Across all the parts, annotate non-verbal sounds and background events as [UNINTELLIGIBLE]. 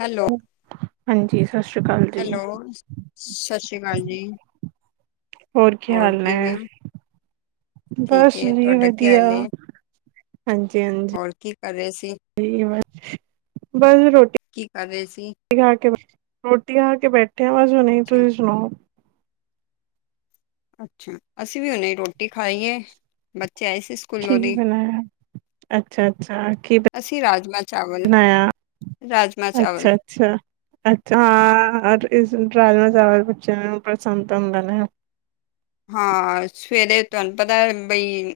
Hello. [UNINTELLIGIBLE] ਹਾਂਜੀ 'ਸਤਿ ਸ਼੍ਰੀ ਅਕਾਲ'। ਜੀ। ਹੈਲੋ, ਸਤਿ ਸ਼੍ਰੀ ਅਕਾਲ ਜੀ। ਹੋਰ ਕੀ ਹਾਲ ਨੇ। ਕਿਵੇਂ ਹੋ? ਠੀਕ ਬਸ ਏ, ਜੀ ਤੁਹਾਡਾ ਕੀ ਵਧੀਆ ਹਾਲ ਏ? ਹਾਂਜੀ, ਹਾਂਜੀ। ਰਆ ਸੀ ਠੀਕ ਮ ਬਸ ਰੋਟੀ, ਕੀ ਕਰ' ਰਹੇ ਸੀ। ਰੋਟੀ ਖਾਂ ਕੇ 'ਰੋਟੀ' ਖਾ ਕੇ ਬੈਠੇ ਆ ਵਸ ਨਹੀਂ ਅੱਛਾ, ਤੁਸੀਂ ਸੁਣਾਓ। ਅੱਛਾ, ਅਸੀਂ ਵੀਓਨੇ ਰੋਟੀ ਖਾਈਏ ਬੱਚੇ ਆਏ ਸੀ। ਸਕੂਲੋਂ ਕੀਂ ਦੀ, ਬਣਾ? [UNINTELLIGIBLE] ਅੱਛਾ, ਅੱਛਾ ਕੀ ਅਸੀਂ ਰਾਜਮਾਂ ਚਾਵਲ, ਬਣਾਇਆ। ਰਾਜਮਾਂ ਚਾਵਲ। ਅੱਛਾ ਆ ਅੱਛਾ, ਅੱਛਾ ਹਾਂ ਰਾਜਮਾ ਚਾਵਲ ਬੱਚਿਆਂ ਨੂੰ ਪਸੰਦ ਤਾਂ ਹੁੰਦਾ ਨੇ। ਹਾਂ 'ਸਵੇਰੇ' ਤੁਹਾਨੂੰ ਪਤਾ ਬਈ।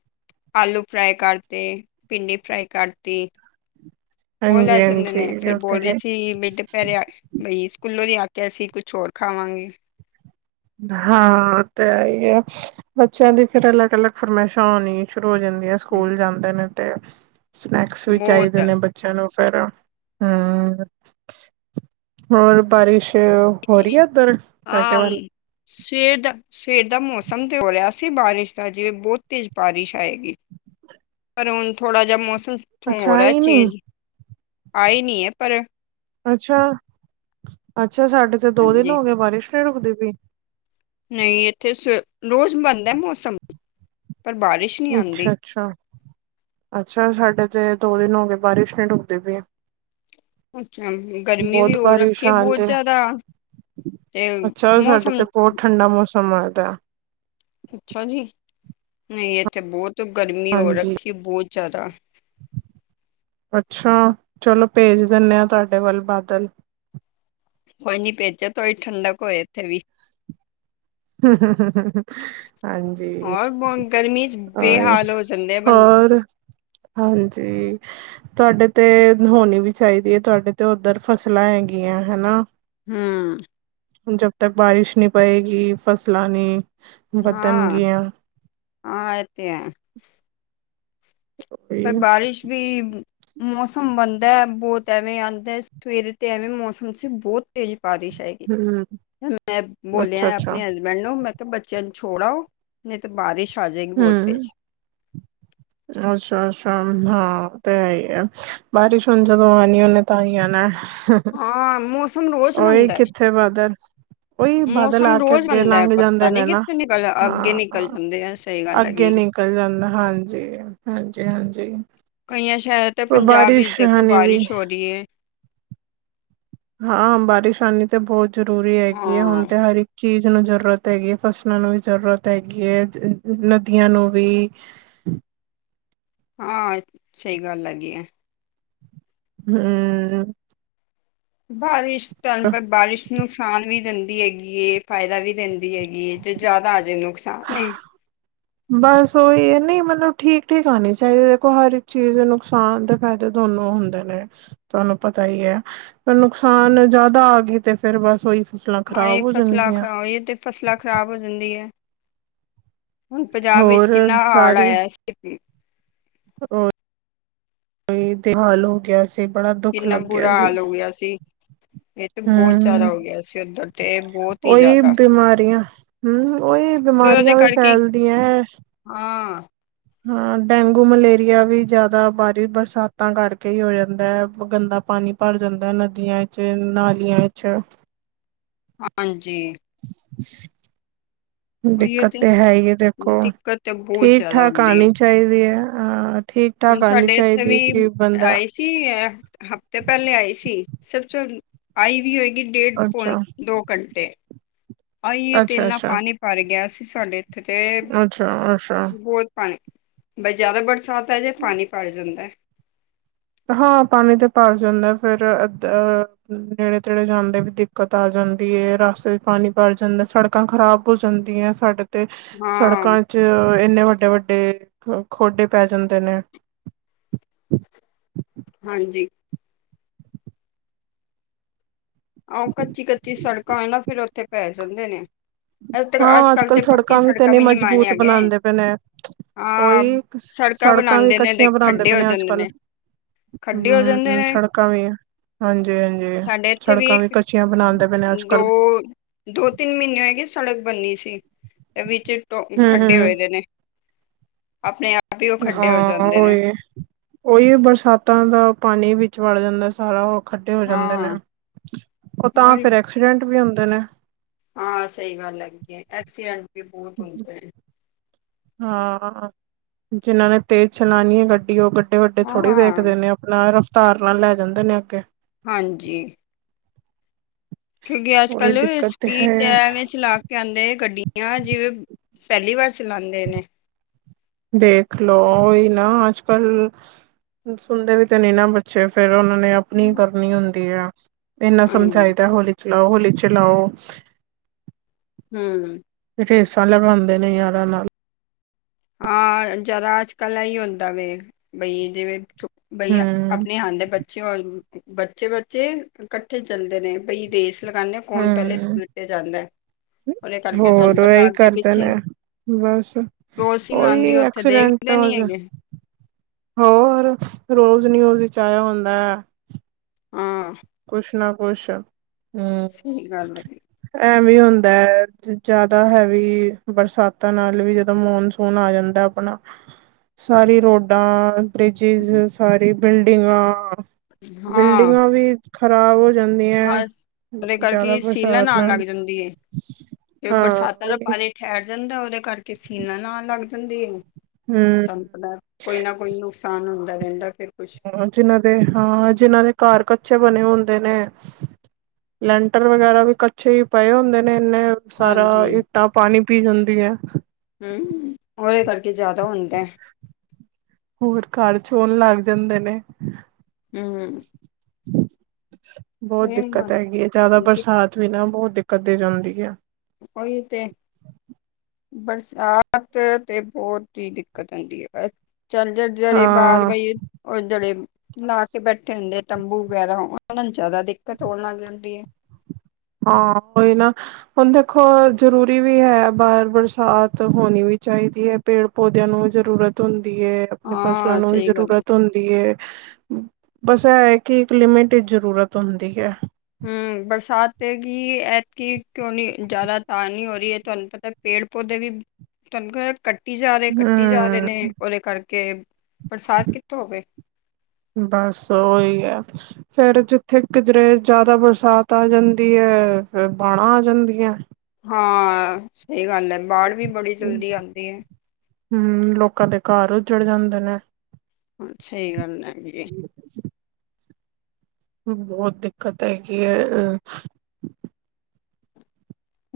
ਆਲੂ ਫਰਾਈ ਕਰਤੀ, ਭਿੰਡੀ ਫਰਾਈ ਕਰਤੀ। ਉਹ ਲੈ ਜਾਂਦੇ ਹਾਂਜੀ-ਹਾਂਜੀ, ਨੇ ਫੇਰ ਇਹ ਤਾਂ ਹੈ। ਬੋਲਦੇ ਸੀ ਮੇਢ ਪੈਰੇ ਆਂ। ਬਈ 'ਸਕੂਲੋਂ'ਦੀ ਆ ਕੇ ਅਸੀਂ ਕੁਛ ਹੋਰ ਖਾਵਾਂਗੇ। ਹਾਂ ਆਂ ਤਾ ਹੇਗਾ। ਬੱਚਿਆਂ ਦੀ ਫਿਰ ਅਲੱਗ, ਅਲੱਗ ਫਰਮਾਇਸ਼ਾਂ ਹੋਣੀ ਸ਼ੁਰੂ ਹੋ ਜਾਂਦੀਆਂ। ਸਕੂਲ ਜਾਂਦੇ ਨੇ ਤੇ 'ਸਨੈਕਸ' ਵੀ ਚਾਹੀਦੇ ਨੇ। ਬਹੁਤ ਚਲੋ ਫਿਰ, ਹਮ ਹੋਰ ਬਾਰਿਸ਼। ਹੋ ਰਹੀ ਹੈ। ਉਧਰ ਤੁਹਾਡੇ ਹਾਂ ਵੱਲ ਸਵੇਰ ਦਾ ਸਵੇਰ ਦਾ ਮੌਸਮ ਤੇ ਹੋ ਰਿਹਾ ਸੀ। ਬਾਰਿਸ਼ ਦਾ ਜਿਵੇਂ ਬਹੁਤ ਤੇਜ਼ 'ਬਾਰਿਸ਼' ਆਏਗੀ। ਪਰ ਹੁਣ ਥੋੜਾ ਜਿਹਾ ਮੌਸਮ ਥੋਂੜਾ ਅੱਛਾ ਹੋ ਰਿਹਾ ਆਈ ਨੀ 'ਚੇਂਜ' ਆਏ ਨਹੀਂ ਹੈ ਪਰ। ਅੱਛਾ, ਅੱਛਾ ਸਾਡੇ ਤੇ ਦੋ ਦਿਨ ਹਾਂਜੀ ਹੋ ਗਏ 'ਬਾਰਿਸ਼' ਨਹੀਂ ਰੁਕਦੀ ਪਈ। ਨਹੀਂ ਇੱਥੇ ਰੋਜ਼ ਬੰਣਦਾ ਹੈ। ਮੌਸਮ ਪਰ ਬਾਰਿਸ਼ ਨਹੀਂ ਆਉਂਦੀ ਅੱਛਾ, ਅੱਛਾ, ਅੱਛਾ ਸਾਡੇ ਤੇ ਦੋ ਦਿਨ ਹੋ ਗਏ। ਬਾਰਿਸ਼ ਨਹੀਂ ਡੁਕਦੀ ਪਈ ਅੱਛਾ ਗਰਮੀ ਵੀ ਬਹੁਤ ਹੋਰ ਬਾਰਿਸ਼ ਰੱਖੇ ਹਾਲ ਬਹੁਤ, ਤੇ ਜਿਆਦਾ ਤੇ ਅੱਛਾ ਸਾਡੇ ਮੌਸਮ ਤੇ ਬਹੁਤ ਠੰਡਾ ਮੌਸਮ ਆਦਾ ਅੱਛਾ ਜੀ। ਨਹੀਂ ਇੱਥੇ ਬਹੁਤ 'ਗਰਮੀ' ਹੋ ਹਾਂਜੀ ਰੱਖੀ ਬਹੁਤ ਜ਼ਿਆਦਾ ਅੱਛਾ ਚਲੋ ਭੇਜ ਦਿੰਦੇ ਹਾਂ। ਤੁਹਾਡੇ ਵੱਲ 'ਬਾਦਲ' ਕੋਈ ਨੀ ਭੇਜੋ ਥੋੜੀ 'ਠੰਡਕ' ਹੋਏ ਇੱਥੇ ਵੀ। । ਹਾਂਜੀ ਔਰ ਬਹੁਤ ਗਰਮੀ ਚ ਹੋਰ। ਬੇਹਾਲ ਹੋ ਜਾਂਦੇ ਬੰ ਹੋਰ, ਹਾਂਜੀ। ਤੁਹਾਡੇ ਤੇ ਹੋਣੀ ਵੀ ਚਾਹੀਦੀ ਹੈ, ਤੁਹਾਡੇ ਤੇ ਉੱਧਰ 'ਫਸਲਾਂ' ਹੈਗੀਆਂ ਹਨਾ। ਹੂੰ। ਜਬ ਤੱਕ 'ਬਾਰਿਸ਼' ਨਹੀਂ ਪਵੇਗੀ। ਫਸਲਾਂ ਨੂੰ ਹਾਂ, ਹਾਂ ਇ ਤੇ ਕੋਈ ਪਰ ਬਾਰਿਸ਼ ਵੀ ਮੌਸਮ ਬਣਦਾ ਹੈ। ਬਹੁਤ ਐਵੇਂ ਆਉਂਦਾ 'ਸਵੇਰੇ' ਤੇ ਐਵੇਂ ਮੌਸਮ ਸੀ ਬਹੁਤ ਤੇ ਪਾਰਿਸ਼ ਹੈਏਗੀ, ਹਮ ਮੈਂ ਅੱਛਾ ਬੋਲਿਆ ਅੱਛਾ ਆਪਣੇ ਮੈਨੂੰ ਮੈਂ ਕਿਹਾ ਬੱਚਿਆਂ ਨੂੰ ਛੋੜ ਆਓ ਨਹੀਂ ਤੇ ਬਾਰਿਸ਼ ਆ ਜਾਏਗੀ ਬਹੁਤ ਹਮ ਤੇਜ। ਅੱਛਾ, ਅੱਛਾ ਹਾਂ ਤੇ ਹੈਹੀ ਹੈ। ਬਾਰਿਸ਼ ਹੁਣ ਜਦੋਂ ਆਉਣੀ ਓਨੇ ਤਾਂ ਹੀ ਆਣਾ। ਹਾਂ ਮੌਸਮ ਰੋਜ਼ ਓਹੀ ਬਣਦਾ ਹੈ ਕਿੱਥੇ ਬਾਦਲ? ਉਹੀ ਬਾਦਲ ਆ ਮੌਸਮ ਕੇ ਰੋਜ਼ ਅੱਗੇ ਬਣਦਾ ਹੈ ਲੰਘ ਪਤਾ ਜਾਂਦੇ ਨੇ ਨੀ ਨਾ ਕਿੱਥੇ ਨਿਕਲ ਹਾਂ ਅੱਗੇ ਹਾਂ। ਨਿਕਲ ਜਾਂਦੇ ਆ ਸਹੀ ਗੱਲ ਅੱਗੇ ਹੈਗੀ ਹੈ। ਨਿਕਲ ਜਾਂਦਾ ਹਾਂਜੀ, ਹਾਂਜੀ ਹਾਂਜੀ। ਕਈਆਂ ਸ਼ਹਿਰਾਂ ਤੇ ਪੰਜਾਬ ਵਿੱਚ ਬਾਰਿਸ਼ ਦੇਖੋ, ਹਨੀ ਵੀ ਬਾਰਿਸ਼ ਹੋ ਰਹੀ ਏ। ਹਾਂ, ਬਾਰਿਸ਼ ਆਨੀ ਤੇ ਬਹੁਤ ਜ਼ਰੂਰੀ ਹੈਗੀ ਹੈ। ਹਾਂ ਹੁਣ ਤੇ ਹਰ ਚੀਜ਼ ਨੂੰ ਜਰੂਰਤ ਹੈਗੀ ਹੈ, ਫਸਲਾਂ ਨੂੰ ਵੀ ਜ਼ਰੂਰਤ ਹੈਗੀ ਹੈ, ਨਦੀਆਂ ਨੂੰ ਵੀ। ਹਾਂ, ਸਹੀ ਗੱਲ ਹੈਗੀ ਹੈ। ਹੂੰ। ਬਾਰਿਸ਼, [UNINTELLIGIBLE] ਬਾਰਿਸ਼ ਨੁਕਸਾਨ ਵੀ ਦਿੰਦੀ ਹੈਗੀ ਹੈ। ਫ਼ਾਇਦਾ ਵੀ ਦਿੰਦੀ ਹੈਗੀ ਜੇ ਜ਼ਿਆਦਾ ਆ ਜੇ ਨੁਕਸਾਨ ਨੇ। ਬਸ ਉਹੀ ਹੈ ਨਹੀਂ ਮਤਲਬ ਠੀਕ, ਠੀਕ ਆਉਣੀ ਚਾਹੀਦੀ ਦੇਖੋ ਹਰ ਇੱਕ ਚੀਜ਼ ਨੁਕਸ ਹਾਨ ਦੇ ਫਾਇਦੇ ਦੋਨੋ ਹੁੰਦੇ ਨੇ। ਤੁਹਾਨੂੰ ਪਤਾ ਹੀ ਹੈ ਫ ਨੁਕਸਾਨ ਜ਼ਿਆਦਾ ਆ ਗਈ ਤੇ ਫਿਰ ਬਸ ਉਹੀ ਫਸਲਾਂ ਖਰਾਬ ਹਾਏ ਹੋ ਫਸਲਾਂ ਜਾਣਗੀਆਂ। ਖਰਾਬ ਇਹ ਤੇ ਫਸਲਾਂ ਖ਼ਰਾਬ ਹੋ ਜਾਂਦੀ ਹੈ ਪੰਜਾਬ ਵਿੱਚ ਹੋਰ ਕਿੰਨਾ ਹਾੜ ਆਇਆ। ਕਿ [UNINTELLIGIBLE] ਹੋਰ ਤੇ ਹਾਲ ਹੋ ਗਿਆਿ ਸੀ। ਬੜਾ ਦੁੱਖ ਕਿੰਨਾ, ਲੱਗਿਆ ਬੁਰਾ ਹਾਲ ਹੋ ਗਿਆ ਸੀ। ਤੇ ਬਹੁਤ ਹੁੰ, ਜ਼ਿਆਦਾ ਹੁੰ ਹੋ ਗਿਆ ਸੀ ਉੱਧਰ ਤੇ ਬਹੁਤ ਹੀ ਉਹੀ ਜ਼ਿਆਦਾ ਬਿਮਾਰੀਆਂ ਹੁੰ ਉਹੀ ਬਿਮਾਰੀਆਂ ਵੀ ਫੈਲਦੀਆਂ ਐ। ਆ। ਹਾਂ, ਡੇਂਗੂ ਮਲੇਰੀਆ ਵੀ ਜ਼ਿਆਦਾ ਭਾਰੀ ਬਰਸਾਤਾਂ ਕਰਕੇ ਹੀ ਹੋ ਜਾਂਦਾ ਹੈ ਗੰਦਾ ਪਾਣੀ ਭਰ ਜਾਂਦਾ ਏ, ਨਦੀਆਂ ਚ ਨਾਲੀਆਂ ਚ। ਹਾਂਜੀ। ਦਿੱਕਤ ਤੇ ਹੈ ਹੀ ਹੈ ਦੇਖੋ, ਦਿੱਕਤ ਤੇ ਬਹੁਤ ਜ਼ਿਆਦਾ ਠੀਕ-ਠਾਕ ਹੁੰਦੀ ਹੈ ਆਉਣੀ ਚਾਹੀਦੀ ਏ ਹਾਂ। ਠੀਕ, ਠਾਕ ਆਣੀ ਚਾਹੀਦੀ ਹੈ ਕਿ ਬੰਦਾ ਕੀ ਐ ਹਫ਼ਤੇ ਪਹਿਲੇ ਆਈ ਸੀ ਸਭ ਚ ਆਈ ਵੀ ਹੋਏ ਡੇਢ ਪੋ ਅੱਛਾ ਦੋ ਘੰਟੇ ਆਈ ਤੇ ਅੱਛਾ ਇਨਾ ਅੱਛਾ ਪਾਣੀ ਭਰ ਗਿਆ ਸੀ ਸਾਡੇ ਇੱਥੇ ਤੇ ਅੱਛਾ, ਅੱਛਾ [UNINTELLIGIBLE] ਬਹੁਤ ਪਾਣੀ ਬੈ ਜ਼ਿਆਦਾ ਬਰਸਾਤ ਆ ਜੇ ਤੇ ਪਾਣੀ ਭਰ ਜਾਂਦਾ ਹੈ। ਹਾਂ, ਪਾਣੀ ਤੇ ਭਰ ਜਾਂਦਾ ਏ ਫੇਰ ਅ ਨੇੜੇ, ਤੇੜੇ ਜਾਂਦੇ ਵੀ ਦਿੱਕਤ ਆ ਜਾਂਦੀ ਐ ਰਸਤੇ ਵਿੱਚ ਪਾਣੀ ਭਰ ਜਾਂਦਾ ਸੜਕ ੜਕਾ ਖ਼ਰਾਬ ਹੋ ਜਾਂਦੀਆਂ ਸਾਡੇ ਤੇ ਹਾਂ ਸੜਕਾਂ ਚ ਇੰਨੇ ਵੱਡੇ, ਵੱਡੇ ਖੋਡੇ ਪੈ ਜਾਂਦੇ ਨੇ। ਹਾਂਜੀ। ਆਹ ਕੱਚੀ, ਕੱਚੀ ਸੜਕਾਂ ਆ ਨਾ ਫੇਰ ਉੱਥੇ ਪੈ ਜਾਂਦੇ ਨੇ। ਅੱਜ ਤੱਕ ਹਾਂ, ਅੱਜ ਕੱਲ੍ਹ ਤੇ ਪੱਕੀ ਸੜਕਾਂ ਵੀ ਤੇ ਨੀ ਮਾਇਨੇ ਮਜ਼ਬੂਤ ਹੈਗੇ ਬਣਾਂਦੇ ਪਏ ਨੇ। ਹਾਂ ਉਹੀ, ਸੜਕਾਂ ਵੀ ਬਣਾਉਂਦੇ ਨੇ ਤੇ ਕੱਚੀਆਂ ਬਣਾਉਦੇ ਖੱਡੇ ਪਏ ਹੋ ਨੇ ਅੱਜ ਜਾਂਦੇ ਕੱਲ। ਹੁੰ, ਖੱਡੇ ਹੋ ਜਾਂਦੇ ਹੁੰ ਨੇ ਸੜਕਾਂ ਵੀ ਹਾਂਜੀ, ਹਾਂਜੀ ਸਾਡੇ ਇੱਥੇ ਸੜਕ ਕ ਵੀ ਇੱਕ ਕਚੀਆਂ ਸ- ਬਣਾਉਂਦੇ ਪਏ ਨੇ ਅਜ ਦੋ ਕੱਲ। ਦੋ ਤਿੰਨ ਮਹੀਨੇ ਹੋਏਗੀ ਸੜਕ ਬੰਨਨੀ ਸੀ ਵਿੱਚ ਟੋ ਹਮ ਖੱਡੇ ਹੋਏ ਹਮ ਦੇ ਨੇ। ਆਪਣੇ ਆਪ ਹੀ ਉਹ ਖੱਡੇ ਹੋ ਹਾਂ ਜਾਂਦੇ ਨੇ ਉਹੀ ਓਈ ਬਰਸਾਤਾਂ ਦਾ ਪਾਣੀ ਵਿੱਚ ਵੜ ਜਾਂਦਾ ਸਾਰਾ ਖੱਡੇ ਹੋ ਜਾਂਦੇ ਨੇ ਹਾਂ ਉਹ ਤਾਂ ਹੋਰ ਫੇਰ ਐਕਸੀਡੈਂਟ ਵੀ ਹੁੰਦੇ ਨੇ। ਹਾਂ, ਸਹੀ ਗੱਲ ਹੈਗੀ ਏ ਐਕਸੀਡੈਂਟ ਵੀ ਬਹੁਤ ਹੁੰਦੇ ਨੇ। ਹਾਂ, ਜਿੰਹਨਾਂ ਨੇ ਤੇਜ਼ ਚਲਾਣੀ ਏ ਗੱਡੀ ਓ ਗੱਡੇ, ਵੱਡੇ ਥੋੜ੍ਹੀ ਹਾਂ ਦੇੇਖਦੇ ਨੇ। ਨਾਲ ਰਫਤਾਰ ਨਾਲ ਲੈ ਜਾਂਦੇ ਨੇ ਅੱਗੇ। ਹਾਂਜੀ। ਕਿਉਂਕਿ ਉਹੀ ਅੱਜ-ਕੱਲ ਦਿੱਕਤ ਸਪੀਡ ਹੈ ਤੇ ਐਵੇਂ ਚਲਾ ਕਹਿੰਦੇ ਗੱਡੀਆਂ ਜਿਵੇਂ ਪਹਿਲੀ ਵਾਰ ਚਲਾਉਂਦੇ ਨੇ ਦੇਖਲੋ ਉਹੀ ਨਾ ਅੱਜ-ਕੱਲ ਸੁਣਦੇ ਵੀ ਤੇ ਨਹੀ ਨਾ ਬੱਚੇ, ਫੇਰ ਉਹਨਾਂ ਨੇ ਅਪਣੀ ਕਰਨੀ ਹੁੰਦੀ ਆ ਇੰਨਾ ਹਾਂਜੀ ਸਮਝਾਈਦਾ ਹੋਲੀ ਚਲਾਓ, ਹੋਲੀ ਚਲਾਓ। ਹੂ। ਰੇਸਾਂ ਲਗਾਂਦੇ ਨੇ ਯਾਰਾਂ ਨਾਲ। ਹਾਂ, ਜਰਾ ਅੱਜ ਕੱਲ ਇਹ ਹੀ ਹੁੰਦਾ ਵੇ ਬਈ ਜਿਵੇਂ ਬਈ ਹਮ ਆਪਣੇ ਹਾਣ ਦੇ ਬੱਚੇ-ਬੱਚੇ-ਬੱਚੇ ਇਕੱਠੇ ਚਲਦੇ ਨੇ ਬਈ ਰੇਸ ਲਗਾਨੇ ਆ ਕੌਣ ਪਹਿਲੇ ਹਮ ਸਪੀਡ ਤੇ ਜਾਂਦਾ ਹੈ, ਉਹਦੇ ਕਰਕੇ ਹੋਰ ਤੁਹਾਨੂੰ ਪਤਾ ਇਹੀ ਅੱਗੇ ਕਰਦੇ ਪਿੱਛੇ ਨੇ ਬਸ, ਕਰੋਸਿੰਗ ਓਹੀ ਆਉਂਦੀ ਉੱਥੇ ਐਕਸੀਡੈਂਟ ਦੇਖਦੇ ਨੀ ਅੱਜ ਹੈਗੇ ਹੋਰ ਰੋਜ਼ ਨਿਊਜ਼ ਵਿਚ ਆਇਆ ਹੁੰਦਾ ਹੈ। ਹਾਂ। ਕੁਛ ਨਾ ਕੁਛ, ਹਮ ਸਹੀ ਗੱਲ ਹੈ ਐਵੀ ਹੁੰਦਾ ਹੈ, ਜ਼ਿਆਦਾ ਹੈਵੀ ਬਰਸਾਤਾਂ ਨਾਲ ਵੀ ਜਦੋਂ ਮੌਨਸੂਨ ਆ ਜਾਂਦਾ ਆਪਣਾ ਸਾਰੀ ਰੋਡਾਂ। ਬ੍ਰਿਜਿਸ ਸਾਰੀ ਬਿਲਡਿੰਗਾਂ, ਹਾਂ ਬਿਲਡਿੰਗਾਂ ਵੀ ਖ਼ਰਾਬ ਹੋ ਜਾਂਦੀਆਂ ਹਸ ਦੇ ਜ਼ਿਆਦਾ ਕਰਕੇ ਸੀਲਨ ਬਰਸਾਤ ਆਉਣ ਲੱਗ ਨਾਲ ਜਾਂਦੀ ਏ ਤੇ ਹਾਂ ਬਰਸਾਤਾਂ ਦਾ ਪਾਾਣੀਠਹਿਰ ਜਾਂਦਾ ਉਹਦੇ ਕਰਕੇ ਸੀਲਨ ਨਲ ਲੱਗ ਜਾਂਦੇ ਆ, ਹੂੰ ਦਾ ਕੋਈ ਨਾ ਕੋਈ ਨੁਕਸਾਨ ਹੁੰਦਾ ਰਹਿੰਦਾ ਫੇਰ ਕੁਛ ਹਾ ਜਿਨਾਂ ਦੇ ਹਾਂ ਜਿੰਨਾਂ ਦੇ ਘਰ ਕੱਚੇ ਬਣੇ ਹੁੰਦੇ ਨੇ ਲੈਂਟਰ ਵਗੈਰਾ ਵੀ ਕੱਚੇ ਹੀ ਪਾਏ ਹੁੰਦੇ ਨੇ ਇੰਨੇ ਸਾਰਾ ਹਾਂਜੀ ਇੱਟਾਂ ਪਾਣੀ ਪੀ ਜਾਂਦੀਆਂ। ਹੂਮ ਉਹਦੇ ਕਰਕੇ ਜ਼ਿਆਦਾ ਹੁੰਦਾ ਹੋਰ ਘਰ ਚੋਣ ਲੱਗ ਜਾਂਦੇ ਨੇ ਹੂ ਬਹੁਤ ਦਿੱਕਤ ਮ- ਹੈਗੀ ਹੈ, ਜ਼ਿਆਦਾ ਬਰਸਾਤ ਵੀ ਨਾ ਬਹੁਤ ਦਿੱਕਤ ਦੇ ਜਾਂਦੀ ਹੈ। ੳਹੀ ਤੇ ਬਰਸਾਤ ਤੇ ਬਹੁਤ ਹੀ ਦਿੱਕਤ ਹੁੰਦੀ ਏ, ਬਸ ਚੱਲ ਜੇ ਜਰੇ ਬਾਹਰ ਹਾਂ ਬਈ ਉਹ ਜਿਹੜੇ ਮਲਾ ਕੇ ਬੈਠੇ ਹੁੰਦੇ ਤੰਬੂ ਵਗੈਰਾ ਉਹਨਾਂ ਨੂੰ ਜਿਆਦਾ ਦਿੱਕਤ ਹੋਣ ਲੱਗ ਜਾਂਦੀ ਏ। ਹਾਂ ੳਹੀ ਨਾ ਹੁਣ ਦੇਖੋ ਜ਼ਰੂਰੀ ਵੀ ਹੈ ਪਰ ਬਰਸਾਤ ਹੋਣੀ ਵੀ ਚਾਹੀਦੀ ਹੈ। ਪੇੜ ਪੌਦਿਆਂ ਨੂੰ ਵੀ ਜ਼ਰੂਰਤ ਹੁੰਦੀ ਹੈ, ਆਪਣੀ ਫਸਲਾਂ ਹਾਂ, ਨੂੰ ਵੀ ਸਹੀ ਗੱਲ ਹੈ। ਜ਼ਰੂਰਤ ਹੁੰਦੀ ਹੈ। ਬਸ ਇਹ ਕਿ ਇੱਕ ਲਿਮਿਟ ਵਿਚ ਜ਼ਰੂਰਤ ਹੁੰਦੀ ਹੈ। ਹਮ ਬਰਸਾਤ ਕੀ ਐਤਕੀ ਕਿਉਂ ਨੀ ਜ਼ਿਆਦਾ ਤਾਂ ਨਹੀਂ ਹੋ ਰਹੀ ਹੈ ਤੁਹਾਨੂੰ ਪਤਾ। ਪੇੜ ਪੌਦੇ ਵੀ ਤੁਹਾਨੂੰ ਕੱ ਕੱਟੀ ਜਾ ਰ ਕੱਟੀ ਜਾ ਰਹੇ ਹਮ ਨੇ ਉਹਦੇ ਕਰਕੇ ਬਰਸਾਤ ਕਿੱਥੋਂ ਹੋਵੇ ਬਸ ਓਹੀ ਐ। ਫੇਰ ਜਿੱਥੇ ਜ਼ਿਆਦਾ ਬਰਸਾਤ ਆ ਜਾਂਦੀ ਏ, ਫਿਰ ਬਾੜਾ ਆ ਜਾਂਦੀਆਂ ਹਾਂ ਸਹੀ ਗੱਲ ਹੈ ਬਾੜ ਵੀ ਬੜੀ ਜਲਦੀ ਆਉਂਦੀ ਹੈ ਹਾ ਲੋਕਾਂ ਦੇ ਘਰ ਉੱਜੜ ਜਾਂਦੇ ਨੇ, ਸਹੀ ਗੱਲ ਐ [UNINTELLIGIBLE] ਬਹੁਤ ਦਿੱਕਤ ਹੈਗੀ ਹੈ ਅ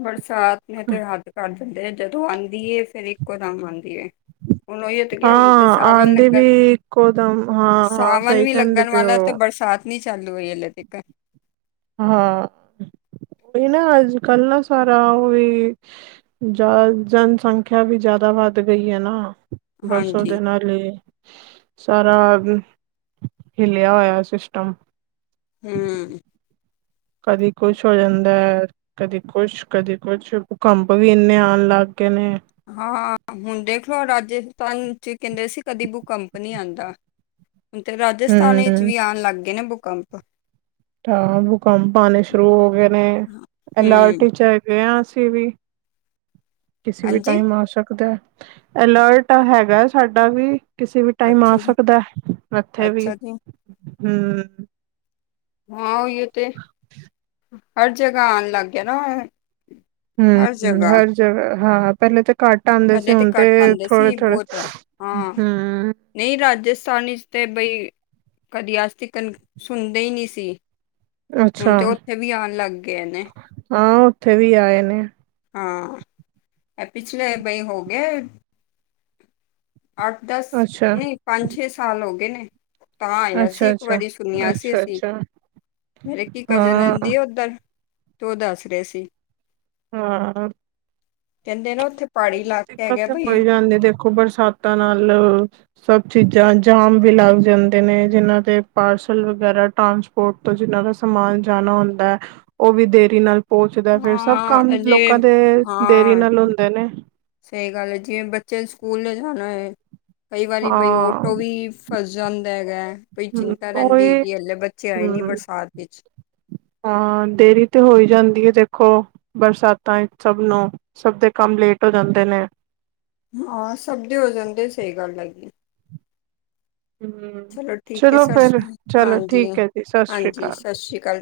ਬਰਸਾਤ ਨੇ ਤੇ ਹੱਦ ਕਰ ਦਿੱਤੀ ਆ ਜਦੋਂ ਆਉਂਦੀ ਫੇਿਰ ਇੱਕੋ ਦਮ ਆਉਂਦੀ ਏ ਹੁਣ ਉਹੀ ਤੇ ਗਿਆ ਹੁਣ ਤੇ ਹਾਂ ਸਾਵਣ ਆਂਦੀ ਲੱਗਣ ਵੀ ਇੱਕੋ ਦਮ ਹਾਂ ਹਾਂ ਸਾਵਣ ਸਹੀ ਵੀ ਕਹਿੰਦੇ ਲੱਗਣ ਪਏ ਵਾਲਾ ਹੋ ਤੇ ਬਰਸਾਤ ਨਾ ਚਾਲੂ ਹੋਈ ਹਲ ਤੀਕ ਹਾਂ ਉਹ ਨਾ ਅੱਜ ਕੱਲ ਨਾ ਸਾਰਾ ਉਹ ਵੀ, ਜ ਜਨਸੰਖਿਆ ਵੀ ਜ਼ਿਆਦਾ ਵੱਧ ਗਈ ਏ ਨਾ, ਬੱਸ ਹਾਂਜੀ ਉਹਦੇ ਨਾਲ ਹੀ ਸਾਰਾ ਹਿੱਲਿਆ ਹੋਇਆ ਸਿਸਟਮ ਹੂੰ, ਕਦੀ ਕੁਛ ਹੋ ਜਾਂਦਾ ਹੈ। ਕਦੀ ਕੁਛ, ਕਦੀ ਕੁਛ, ਭੂਕੰਪ ਵੀ ਇੰਨੇ ਆਣ ਲੱਗ ਗਏ ਨੇ। ਹਾਂ, ਹੁਣ ਦੇਖ ਲੋ ਰਾਜਸਥਾਨ ਚ ਕਹਿੰਦੇ ਸੀ ਕਦੀ ਬੂਕੰਪ ਨੀ ਆਂਦਾ। ਤੇ ਰਾਜਸਥਾਨ ਵਿੱਚ ਹਮ ਵੀ ਆਣ ਲੱਗ ਗਏ ਨੇ ਭੂਕੰਪ ਤਾਂ ਭੂਕੰਪ ਆਣੇ ਸ਼ੁਰੂ ਹੋ ਗਏ ਨੇ ਹੂੰ ਅਲਰਟੀ ਚ, ਗਏ ਹਾਂ ਅਸੀਂ ਵੀ ਕਿਸੇ ਵੀ ਹਾਂਜੀ ਟਾਈਮ ਆ ਸਕਦਾ। ਅਲਰਟ ਤਾਂ ਹੈਗਾ ਸਾਡਾ ਵੀ। ਕਿਸੇ ਵੀ ਟਾਈਮ ਆ ਅੱਛਾ ਜੀ ਸਕਦਾ ਇੱਥੇ ਵੀ ਅੱਛਾ ਜੀ ਹਮ, ਹਾਂ ਓਹੀਏ ਤੇ ਹਰ ਜਗ੍ਹਾ ਆਣ ਲੱਗ ਗਿਆ ਨਾ ਹਰ ਹਮ ਜਗ੍ਹਾ ਹਰ ਜਗ੍ਹਾ ਹਾਂ ਪਹਿਲੇ ਤਾਂ ਘੱਟ ਆਂਦੇ ਸੀ ਪਹਿਲੇ ਹੁਣ ਤੇ ਘੱਟ ਆਂਦੇ ਥੋੜੇ ਸੀ ਥੋੜੇ ਬਹੁਤ ਹਾਂ ਹਮ ਨਹੀਂ ਰਾਜਸਥਾਨੀ ਚ ਤੇ ਬਈ ਕਦੀ ਅਜ ਤਿਕਣ ਸੁਣਦੇ ਹੀ ਨਹੀਂ ਸੀ, ਅੱਛਾ ਹੁਣ ਤੇ ਉੱਥੇ ਵੀ ਆਣ ਲੱਗ ਗਏ ਨੇੇ। ਹਾਂ ਉੱਥੇ ਵੀ ਆਏ ਨੇ। ਹਾਂ ਇਹ ਪਿਛਲੇ ਬਈ ਹੋ ਗਿਆ। ਅੱਠ ਦਸ ਅੱਛਾ ਨਹੀਂ ਪੰਜ ਛੇ ਸਾਲ ਹੋ ਗਏ ਨੇ ਤਾਂ ਆਏਆ ਸੀ ਅੱਛਾ ਇੱਕ ਅੱਛਾ ਵਾਰੀ ਸੁਣਿਆ ਸੀ ਅੱਛਾ ਅਸੀਂ ਅੱਛਾ ਮੇਰੇ ਇਕੀ ਕਜ਼ਨ ਹਾਂ ਰੈਂਦੀ ਆ ਉੱਧਰ, ਤੇ ਉਹ ਦੱਸ ਰਹੇ ਸੀ। ਹਾਂ ਕਹਿੰਦੇ ਨਾ ਉੱਥੇ ਪਹਾੜੀ ਇਲਾਕਾ ਹੈਗਾ ਦਿੱਕਤ ਹੋ ਬਈ ਹੀ ਜਾਂਦੀ ਦੇਖੋ ਬਰਸਾਤਾਂ ਨਾਲ ਸਭ ਚੀਜ਼ਾਂ ਜਾਮ ਵੀ ਲੱਗ ਜਾਂਦੇ ਨੇ ਜਿਨਾਂ ਦੇ ਪਾਰਸਲ ਵਗੈਰਾ ਟਰਾਂਸ ਰਟ ਤੋਂ ਜਿਨਾਂ ਦਾ ਸਮਾਨ ਜਾਣਾ ਹੁੰਦਾ ਹੈ ਉਹ ਵੀ ਦੇਰੀ ਨਾਲ, ਪੋਚਦਾ ਫੇਿਰ ਸਭ ਕੰਮ ਹਾਂ ਜੇ ਲੋਕਾਂ ਦੇ ਦੇਰੀ ਨਾਲ ਹੁੰਦੇ ਨੇ ਇਹ ਗੱਲ ਜਿਵੇਂ ਬੱਚੇ ਸਕੂਲ ਜਾਣਾ ਹੈ ਕਈ ਵਾਰੀ ਬਈ ਓ ਹਾਂ ਟੋ ਵੀ ਫਸ ਜਾਂਦਾ ਹੈਗਾ ਬਈ ਹਮ ਚਿੰਤਾ ਰਹਿੰਦੀ ਉਹੀ ਹੈਗੀ ਹੱਲੇ ਬੱਚੇ ਆਏ ਨੀ ਬਰਸਾਤ ਵਿੱਚ ਹਾਂ ਹਾਂ, ਦੇਰੀ ਤੇ ਹੋਈ ਜਾਂਦੀ ਏ ਦੇਖੋ। ਬਰਸਾਤਾਂ ਸਭ ਨੂੰ ਸਭ ਦੇ ਕੰਮ ਲੇਟ ਹੋ ਜਾਂਦੇ ਨੇ ਹਾਂ ਸਭ ਦੇ ਹੋ ਜਾਂਦੇ ਸਹੀ ਗੱਲ ਹੈਗੀ। ਹਮ ਠੀਕ ਹੈ ਚਲੋ ਸਤਿ ਫਿਰ ਸ਼੍ਰੀ ਚਲੋ ਹਾਂਜੀ ਠੀਕ ਹੈ ਜੀ ਸਤਿ ਸ਼੍ਰੀ ਹਾਂਜੀ ਅਕਾਲ ਸਤਿ ਸ਼੍ਰੀ ਅਕਾਲ